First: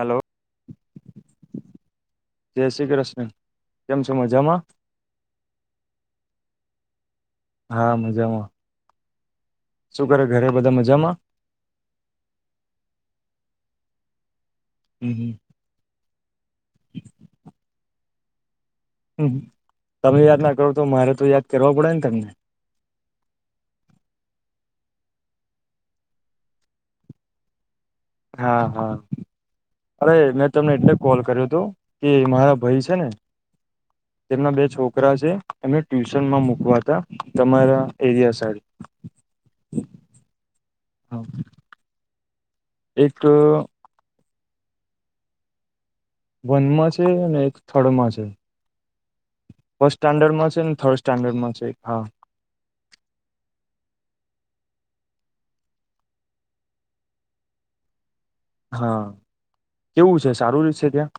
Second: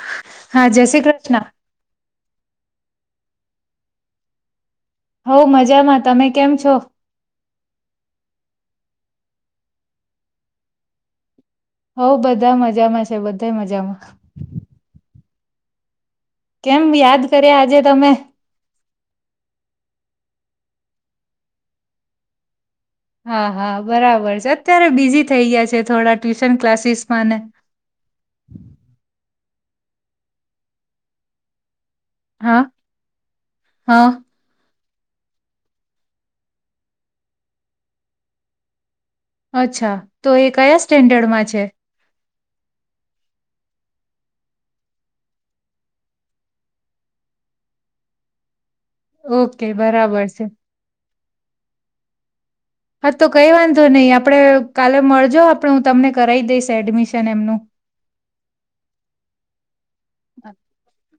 Hello હા જય શ્રી કૃષ્ણ. જે શ્રી કૃષ્ણ કેમ છે મજામાં. હું મજામાં તમે કેમ છો? હા મજામાં. શું કરે ઘરે બધા મજામાં? હઉ બધા મજામાં છે, બધાએ મજામાં. [inaudible] કેમ યાદ કર્યા આજે તમે. તમે યાદ ના કરો તો મારે તો યાદ કરવાવ પડેન તમને હા હા બરાબર છે, અત્યારે બીઝી થઈ ગયા છે, થોડા ટ્યુશન ક્લાસીસમાં ને હા હા અરે મેં તમને એટલે કોલ કર્યો તો કે મારા હા ભાઈ છે, ને હા તેમના બે છોક છોકરા છે, એને ટ્યુશનમાં મુકવાતા તમારા એરિયા સાઈડ. અચ્છા, તો એ કયા સ્ટેન્ડર્ડમાં છે? એક અ. વનમાં છે, ‌ અને એક થર્ડમાં છે. ઓકે ફસ્ટ બરાબર છે સ્ટાન્ડર્ડમાં છેન થર્ડ સ્ટાન્ડર્ડમાં છે એક, હા. હા તો કઈ વાંધો નઈ આપણે કાલે મળજો આપણે હું તમને કરાઈ દઈશ એડમિશન એમનું. હા કેવું છે સારું રેશે ત્યાં?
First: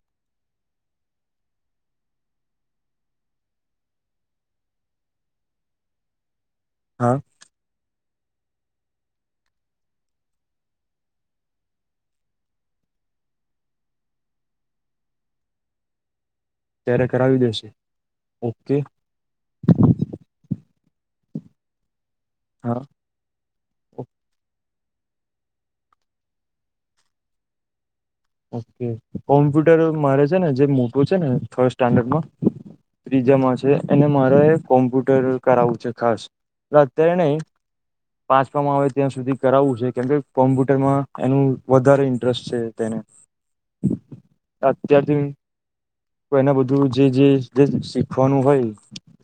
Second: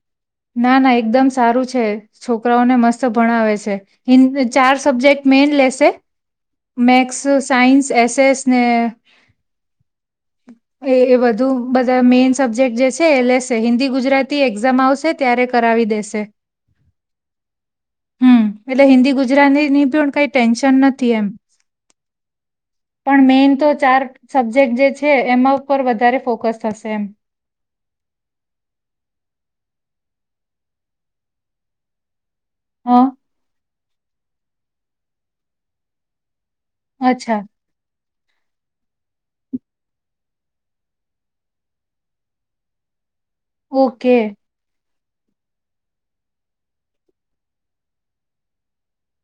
ના ના એકદમ સારું છે છોકરાઓને મસ્ત ભણાવે છે હિન ચાર સબ્જેક્ટ મેઈન લેશે હા મેક્સ સાઈન્સ એસ એસ ને [inaudible] એ એ બધું બધા મેઈન સબ્જેક્ટ જે છે એ લેશે હિન્દી ગુજરાતી એક્ઝામ આવશે ત્યારે કરાવી દેશે. ત્યારે કરાવી દેશે હમ્મ ઓકે એટલે હિન્દી ગુજરાતીની પણ કઈ ટેન્શન નથ થી એમ હા પણ મેઈન તો ચાર સબ્જેક્ટ જે છ છે એમાં ઉપર વધારે ફોકસ થશે એમ. ઓકે કોમ્પ્યુટર મારે છે ને જે મોટું છે ને થર્ડ સ્ટાન્ડર્ડ માં. હ ત્રીજામાં છે એને મારે કોમ્પ્યુટર કરાવવું છે ખાસ. ના અત્યારે નઈ અચ્છા પાંચવામાં આવે ત્યાં સુધી કરાવવું છે કેમકે કોમ્પ્યુટરમાં એનું વધારે ઇન્ટરેસ્ટ છે તેને. ઓકે. અત્યારથી એને બધું જે જે શીખવાનું હોય.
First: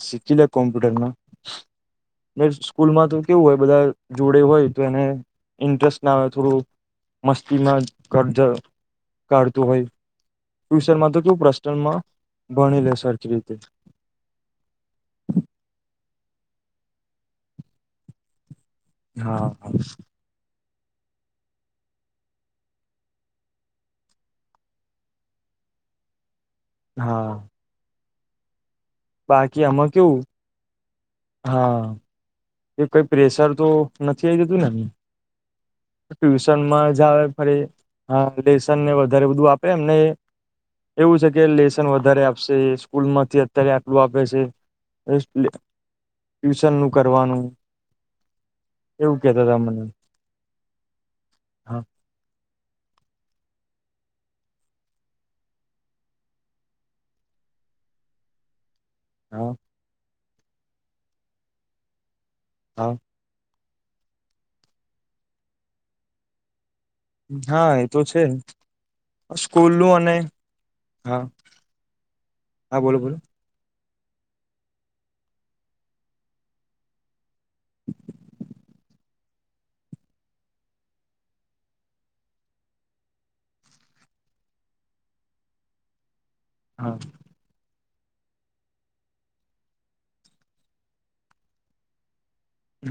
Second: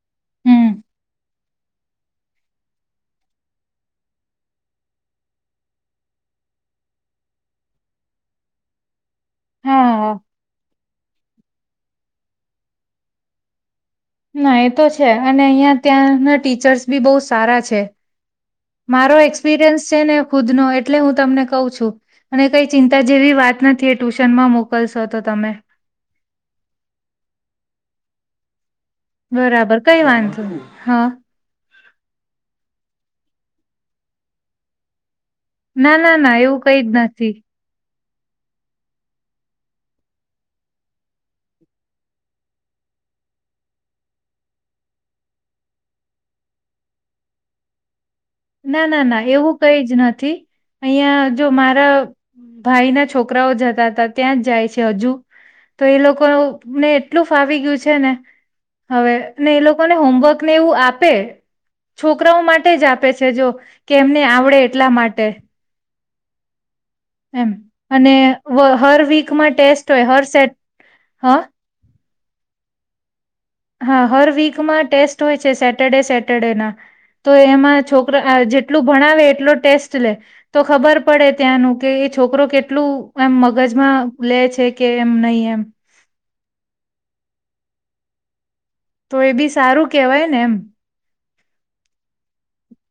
શીખી લે હમ કોમ્પ્યુટરમાં. ને સ્કૂલમાં તો કેવું હોય બધા જોડે હોય તો એને ઇન્ટરેસ્ટ ના આવે થોડું મસ્તીમાં કડ જ કાઢતું હોય હા હા ફ્યુસરમાં તો કેવું પર્સનલમાં ભણી લે સરખી રીતે. ના એ તો છે અને અહિયાં ત્યાંના ટીચર્સ બી બો સારા છે. મારો હા એક્સપિરિયન્સ છે ને ખુદનો એ એટલે હું તમને કહું છું અને કઈ ચિંતા જેવી વાત નથી એ ટ્યુશનમાં મોકલશો તો તમે. હા. બાકી બરાબર આમાં કઈ કેવું વાંધો હા હા એ કઈ પ્રેશર તો નથી આઈ જતું ને. ના ના ના એવું ટ્યુશન કઈ માં જ જાવ નથી ફરી હા લેસન ને વધારે બધું આપે એમને એવું છે કે લેસન વધારે આપશે સ્કૂલ માંથી અત્યારે આટલું આપે છે. ટ્યુશન નું કરવાનું. ના ના ના કેતા એવું હતા કઈ મને જ નથી અહીંય જો હા મારા ભાઈ ના છોકરાઓ જતા હતા ત્યાં જ જાય છે હજુ તો એ લોકોને એટલું ફાવી ગયું છે ને હવે ને હા એ લોકોને હોમવર્કને એવું આપે છોકરાઓ માટે જ હા આપે છે જો કે એમને આવડે એટલા માટે એમ હા એ તો અને છે વ- હર વીકમાં સ્કૂલ ટેસ્ટ નું હોય અને હર સેટ હા હ હા બોલો બોલો હા હર વીકમાં ટેસ્ટ હોય છે સેટરડે સેટરડેના તો એમાં છોકરા આ જેટલું ભણાવે એટલો ટેસ્ટ લે તો ખબર પડે ત્યાંનું કે છોકરો કેટલું એમ મગજમાં લે છે કે એમ નહી એમ. હા. તો એ બી સારું કેહેવાય ને એમ.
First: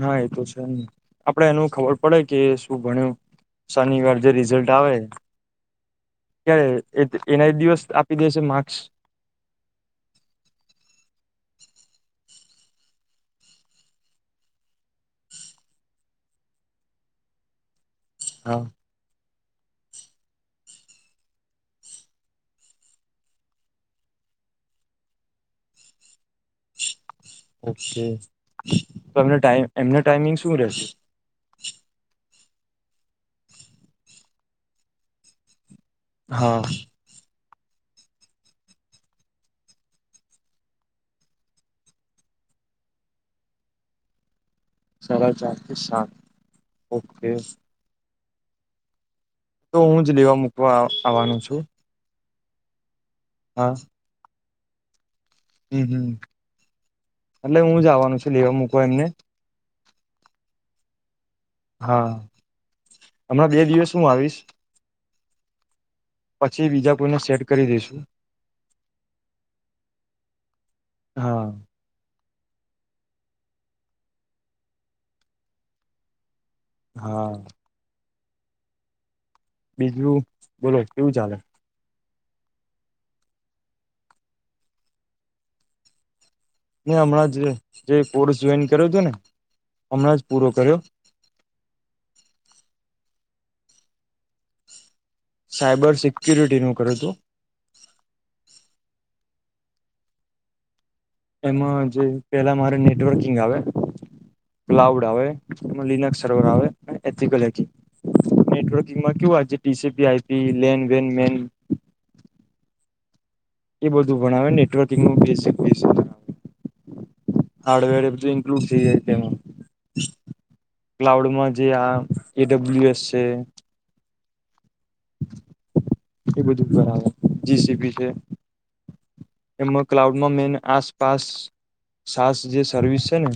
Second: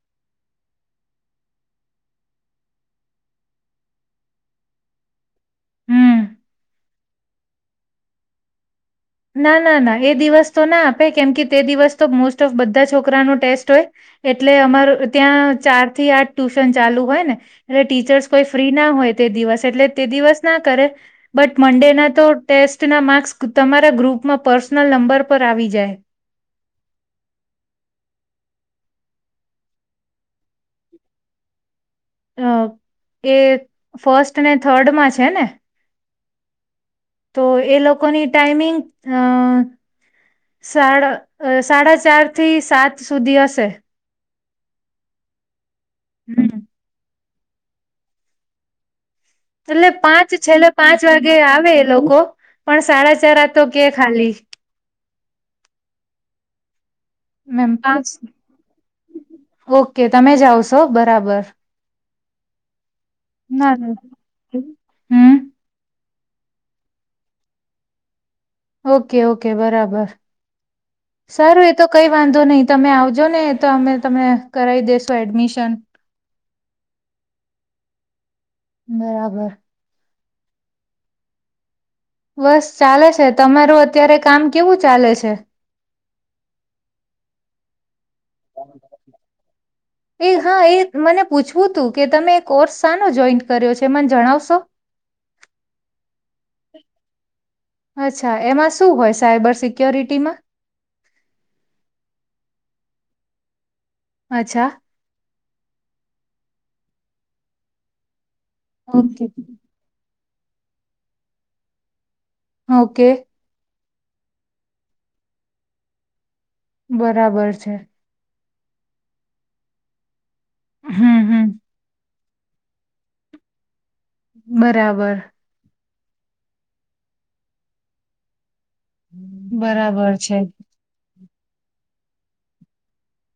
હા એ તો છે ને આપડે એનું ખબર પડે કે શું ભણ્યું શનિવાર જે રિઝલ્ટ આવે હમ ક્યારે એ એના એ દિવસ આપી દે છે માર્ક્સ. ના ના ના એ દિવસ તો ના આપે કેમ કે તે દિવસ તો મોસ્ટ ઓફ બધા છોકરાનો ટેસ્ટ હોય. એટલે અમાર ત્યાં ચાર થી આઠ ટ્યુશન ચાલુ હોય ને એટલે ટીચર્સ કોઈ હા ફ્રી ના હોય. તે દિવસ એટલે તે દિવસ ના કરે બટ મડે ના તો ટેસ્ટ ના માર્ક્સ તમા મારા ગ્રુપમાં પર્સનલ નંબર પર આવી જાય. ઓકે તો એમ ટાઈમ એમનો ટાઈમિંગ શું રેશે. અ એ ફર્સ્ટ ને થર્ડમાં છે ને હા તો એ લોકોની ટાઈમિંગ અ સાડા સાડા ચાર થી સાત સુધી હશે સાડા ચાર થી સાત હમ ઓકે તો એટલે હું જ પાંચ લેવા છેલ્લે મૂકવા પાંચ વાગે આવવાનો છું. આવે એ લોકો પણ સાડા ચાર તો હા કે ખાલી હમ હમ એટલે મેમ હું પાંચ જવાનું છ લેવા મૂકો એમને ઓકે તમે જાાવશો બરાબર હા હમણાં બે ના ના દિવસ હું આવીશ હમ પછી બીજા કોઈને સેટ કરી દઈસુ ઓકે ઓકે બરાબર હા સારું એ તો કઈ વાંધો નહી તમે આવજો ને તો અમે તમે કરાવી દેેશો એડમિશન હા બરાબર બીજું બોલો કેવું ચાલે બસ ચાલે છે તમારું અત્યારે કામ કેવું ચાલે છે હમણાં જે જે કોર્સ જોઈન કર્યો હતો ને હમણાં જ એ પૂરો હા કર્યો એ મને પૂછવું તું કે તમે કોર્સ સાનો જોઈન્ટ કર્યો છે મને જણાવશો સાયબર સિક્યુરિટીનું કર હતું અચ્છા એમાં શું હોય સાયબર સિક્યોરિટીમાં એમાં જે પેલા મારે નેટવર્કિંગ આવે. અચ્છા ક્લાઉડ આવે એમાં લિનક્સ સર્વર આવે એથીકલ હેકિંગ. નેટવર્કિંગમાં ઓકે કેવું આજે T C P, I P, LAN, વેન, મેન. ઓકે. એ બધું ભણાવે નેટવર્કિંગનું બેઝિક બેઝિક. બરાબર છે. [unintelligible] હમ હમ ક્લાઉડમાં જે આ એ ડબ્લી્યુ એસ છે. બરાબર. એ બધું ભરાવે. જીસીબી છે. એમાં બરાબર ક્લાઉડમાં છે મેન આસપાસ સાસ જે સર્વિસ છે ને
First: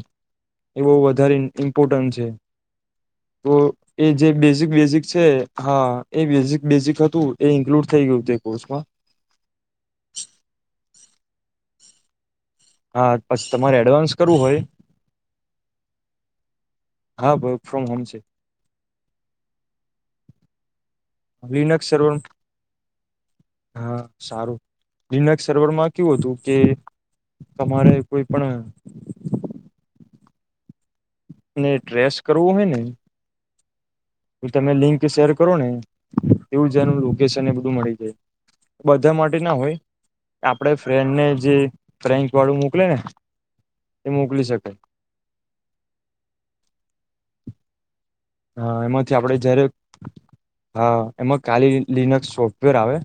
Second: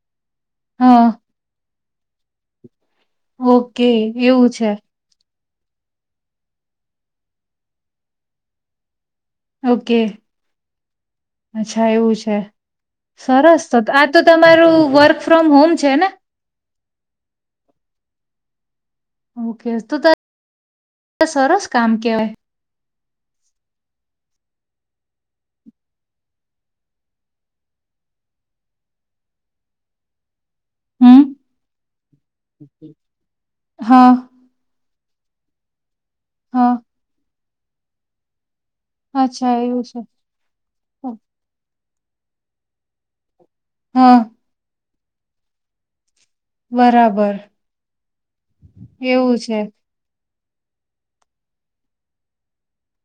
એ બહુ હા વધારે ઈન ઇમ્પોર્ટન્ટ છે. તો ઓકે એ જે એવું બેઝિક છે બેઝિક છે. હા હા એ બેઝિક બેઝિક હતું, એ ઇન્કલુડ થઈ ગયું તે કોર્સમાં. ઓકે. અચ્છા એવું છે. હા પછી સરસ તમારે તો તો આ એડવાન્સ તો કરવું હોય તમારું વર્ક ફ્રોમ હોમ છે ને? હા વર્ક ફ્રોમ હોમ છે. ઓકે તો ત સરસ લિનક્સ કામ સર્વર કેવાય. હા સારું લિનક્સ સર્વરમાં કેવું હતું કે તમારે કોઈ પણ હમ અને ટ્રેસ કરવો હોય ને હા તો તમે લિંક શેર કરો ને એવું હા જ એનું લોકેશન ને એ બધું મળી જાય. બધા માટે અચ્છા ના હોય એવું છે આપણે ફ્રેન્ડ ને જે પ્રેંક વાળું મોકલે ને. એ હા મોકલી શકાય. બરાબર. હા એમાંથી આપડે એવું છે જયારે હા એમાં કાલી લિનક્સ સોફ્ટવેર આવે.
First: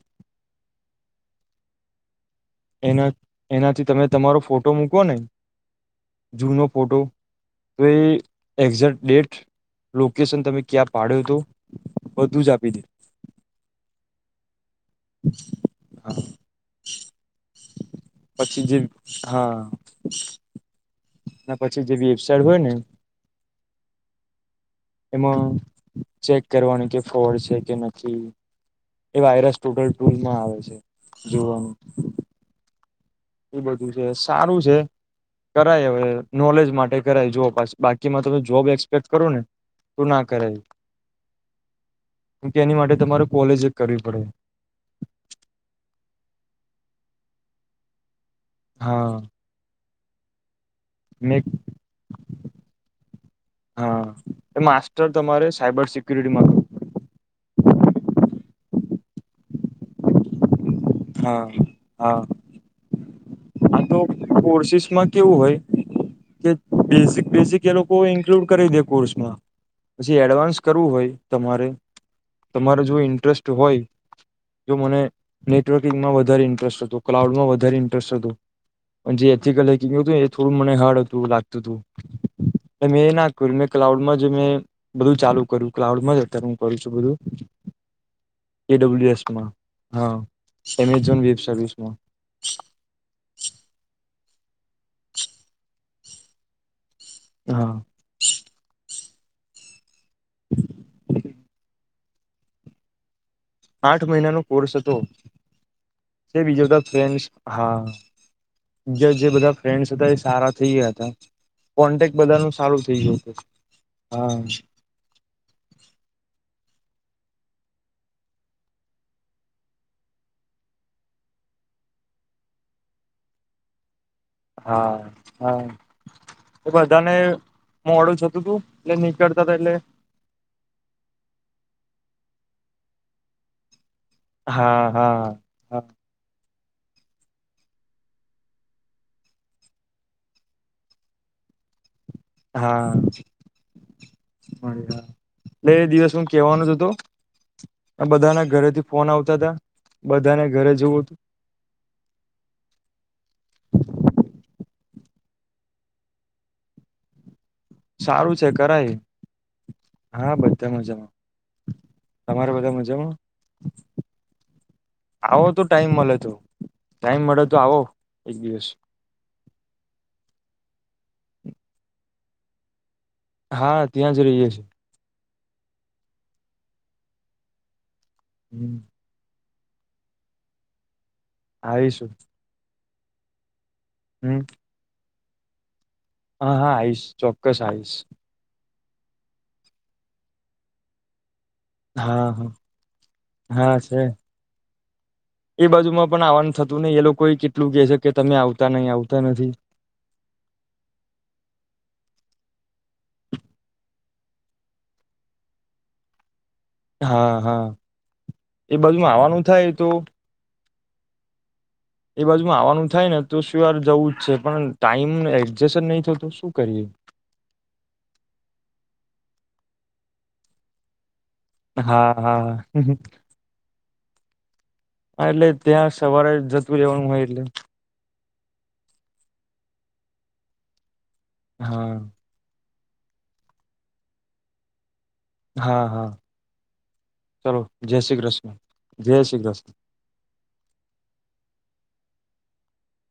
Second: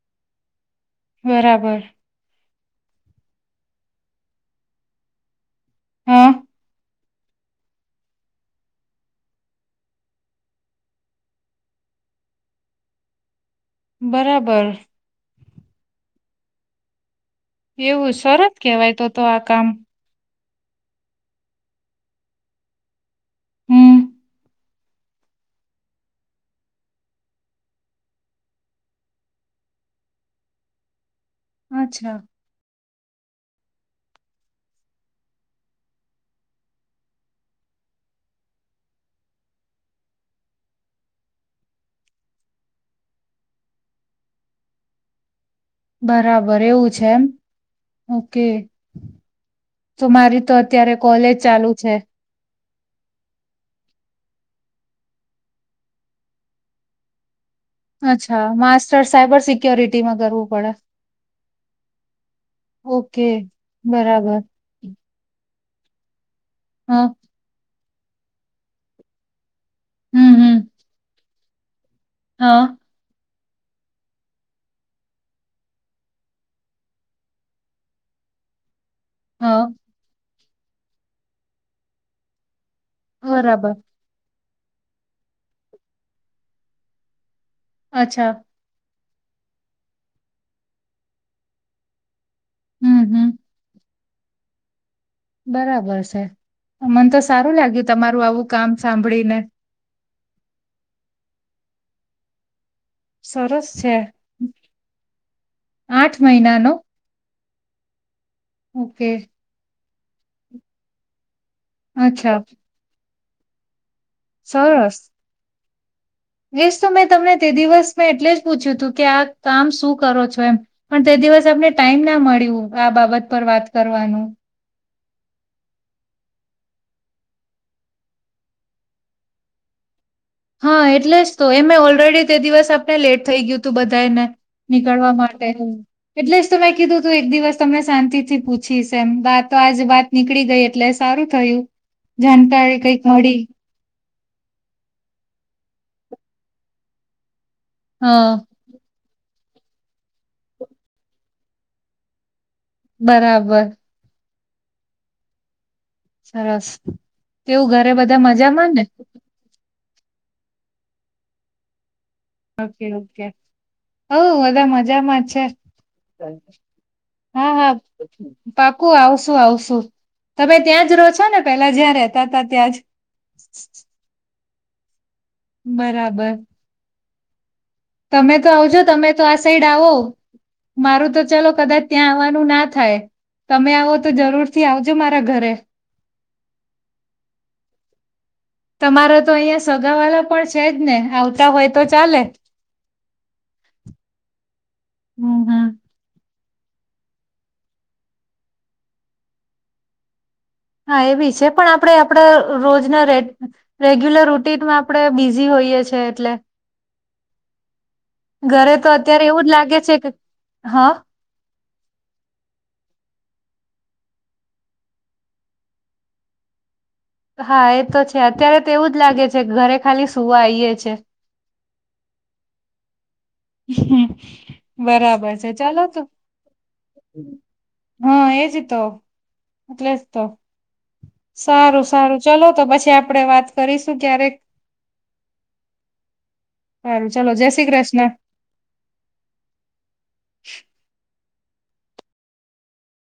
બરાબર. એના એનાથી તમે તમારો ફોટો મૂકો ને, હા જૂનો ફોટો તો એ એક્ઝેક્ટ ડેટ લોકેશન તમે ક્યાં પાડ્યો તો, બધું જ આપી દે. બરાબર. એવું [unintelligible] સરસ પછી જે, કેવાય તો તો આ હા. કામ ના પછી જે વેબસાઈડ હોય ને હમ. એમાં ચેક કરવાનું કે ફ્રોડ છે કે નથી. એ વાયરસ ટોટલ ટૂલમાં આવે છે જોવાનું. અચ્છા એ બધું છે, સારું છે. કરાય હવે. નોલેજ માટે કરાય. જો પાછ બાકીમાં તો જોબ એક્સપેક્ટ કરો ને તો ના કરાય. કેમકે એની માટે તમારે કોલેજ જ કરવી પડે. બરાબર એવું છે એમ, ઓકે હા તો મારી તો અત અત્યારે કોલેજ મે ચાલુ છે. હા એ માસ્ટર તમારે સાયબર સિક્યુરિટીમાં ક અચ્છા, માસ્ટર સાયબર સિક્ય્યોરિટીમાં કરવું પડે. હા, હા. ઓકે હા તો બરાબર કોર્સિસમાં કેવું હોય કે, હ બેઝિક બેઝિક એ લોકો ઇન્કલુડ કરી દે કોર્સમાં. પછી હમ હમ એડવાન્સ કરવું હોય તમારે હા તમારે જો ઇન્ટરેસ્ટ હોય જો મને નેટવર્કિંગમાં વધારે ઇન્ટરેસ્ટ હતો, ક્લાઉડમાં વધારે ઇન્ટરેસ્ટ હતો. પણ જે હા એથિકલ [unintelligible] હતું ને એ થોડું મને હાર્ડ અતું લાગતુતું. મેં એ ના કર્યું. મે બરાબર ક્લાઉડમાં જ મે બધું ચાલુ કર્યું. ક્લાઉડમાં જ અત્યારે હું કરું છું બધું. અચ્છા. ડબલ્યુ એસમાં. હા, એમેઝોન વેબ સર્વિસમાં. હમ હમ. બરાબર છે. મનતો સારું હા લાગ્યું તમારું આવું કામ સાંભળીને. સરસ છે. આઠ મહિનાનો કોર્સ હતો આઠ મહિનાનો બીજોતો ફ્રેન્ડ્સ હા, ઓકે બીજા જે બધા ફ્રેન્ડ્સ હતા એ સારા થઈ ગયા હતા. કોન્ટેક્ટ અચ્છા બધાનું સારું થઈ ગયું હતું. હા સરસ. એજતો મેં તમને તે દિવસ મેં એટલે જ પૂછ્યું હતું કે આ કામ શું કરો છો એમ પણ તે દિવસે અમને ટાઈમના મળ્યું આ બાબત પર વાત કરવાં. હા, હા. એ બધાને મોડું થતુંતું. એટલે નીકળતાતા એટલે હા, એટલે જ તો એમે ઓલરેડી તે દિવસે આપણે લેટ થઈ ગ્યુંતુ બધ તેને હા નીકળવા હા માટે એટલે જ તો મેં કીધુંતું એક દિવસ તમને શાંતિથી પૂછીશ એમ, વાત તો આજે વાત નીકળી ગઈ એટલે સારું થયું. જાણકારી કઈંક મળી. [unintelligible] બે દિવસમાં કેહવાનો જ હતો. હ બધાના ઘરેથી ફોન આવતાતા. બધાને ઘરે જવું હતું. બરાબર. સરસ. કેવું ઘરે બધા સારું છે મજામાં ને? કરાય હા, બધાં મજામાં. તમારે બધા ઓકે મજામાં ઓકે. ઓવ બધાં મજામાં જ છે. આવો તો ટાઈમ મળે તો ટાઈમ મળે હા તો હા, આવો એક દિવસ પાકું આવશું આવશ. તો તમે ત્યાં જ રહો છોને? પેહ્લા જ્યાં રેતાતા ત્યાં જ. હા, ત્યાં જ રહીએ છે. બરાબર. તમે તો હમ આવજો તમે તો આ સાઈડ આવો મારું તો ચલો કદાચ આવીશું ત્યાં આવવાનું ના થાય. તમે આવો તો હમ જરૂરથી આવજો મારા ઘરે. હા હા, આઈશ ચોક્કસ આઈશ. તમારો તો અહિયાં સગા વાલા પણ છેજ ને આવ હોય તો ચાલે. હા હા હા છે હમ હમ એ બાજુમાં પણ આવવાનું થતું નય એ લોકોએ કેટલું કે છે કે તમે આવતા નય આવતા નથી. [inaudible] હા, એબી છે પણ આપડે આપડા રોજના રે રેગ્યુલર રુટીનમાં આપડે બીઝી હોય. કીએ છે એટલે. હા હા. ઘરે એ તો બાજુમાં અત્યારે આવવાનું એવું જ થાય લાગે તો છેકે હા. એ બાજુમાં આવવાનું થાયને તો સયોર જવું જ છે પણ ટાઈમ એડજસન નય થતો શું કરીએ. હા, એતો છે અત્યારે તો એવું જ લાગે છે ઘરે ખાલી સુવા આઈએ છે. હા હા. હા બરાબર એટલે છે. ચાલો ત્યાં તો. સવારે જતું રહેવાનું હોય એટલે હા, એ એટલે જ તો સારું હા સારું ચલો તો પછી તે આપરે વાત કરીશું ક્યારેક. હા હા. સારું ચલો શ્રી જય કૃષ્ણ શ્રી કૃષ્ણ જય શ્રી કૃષ્ણ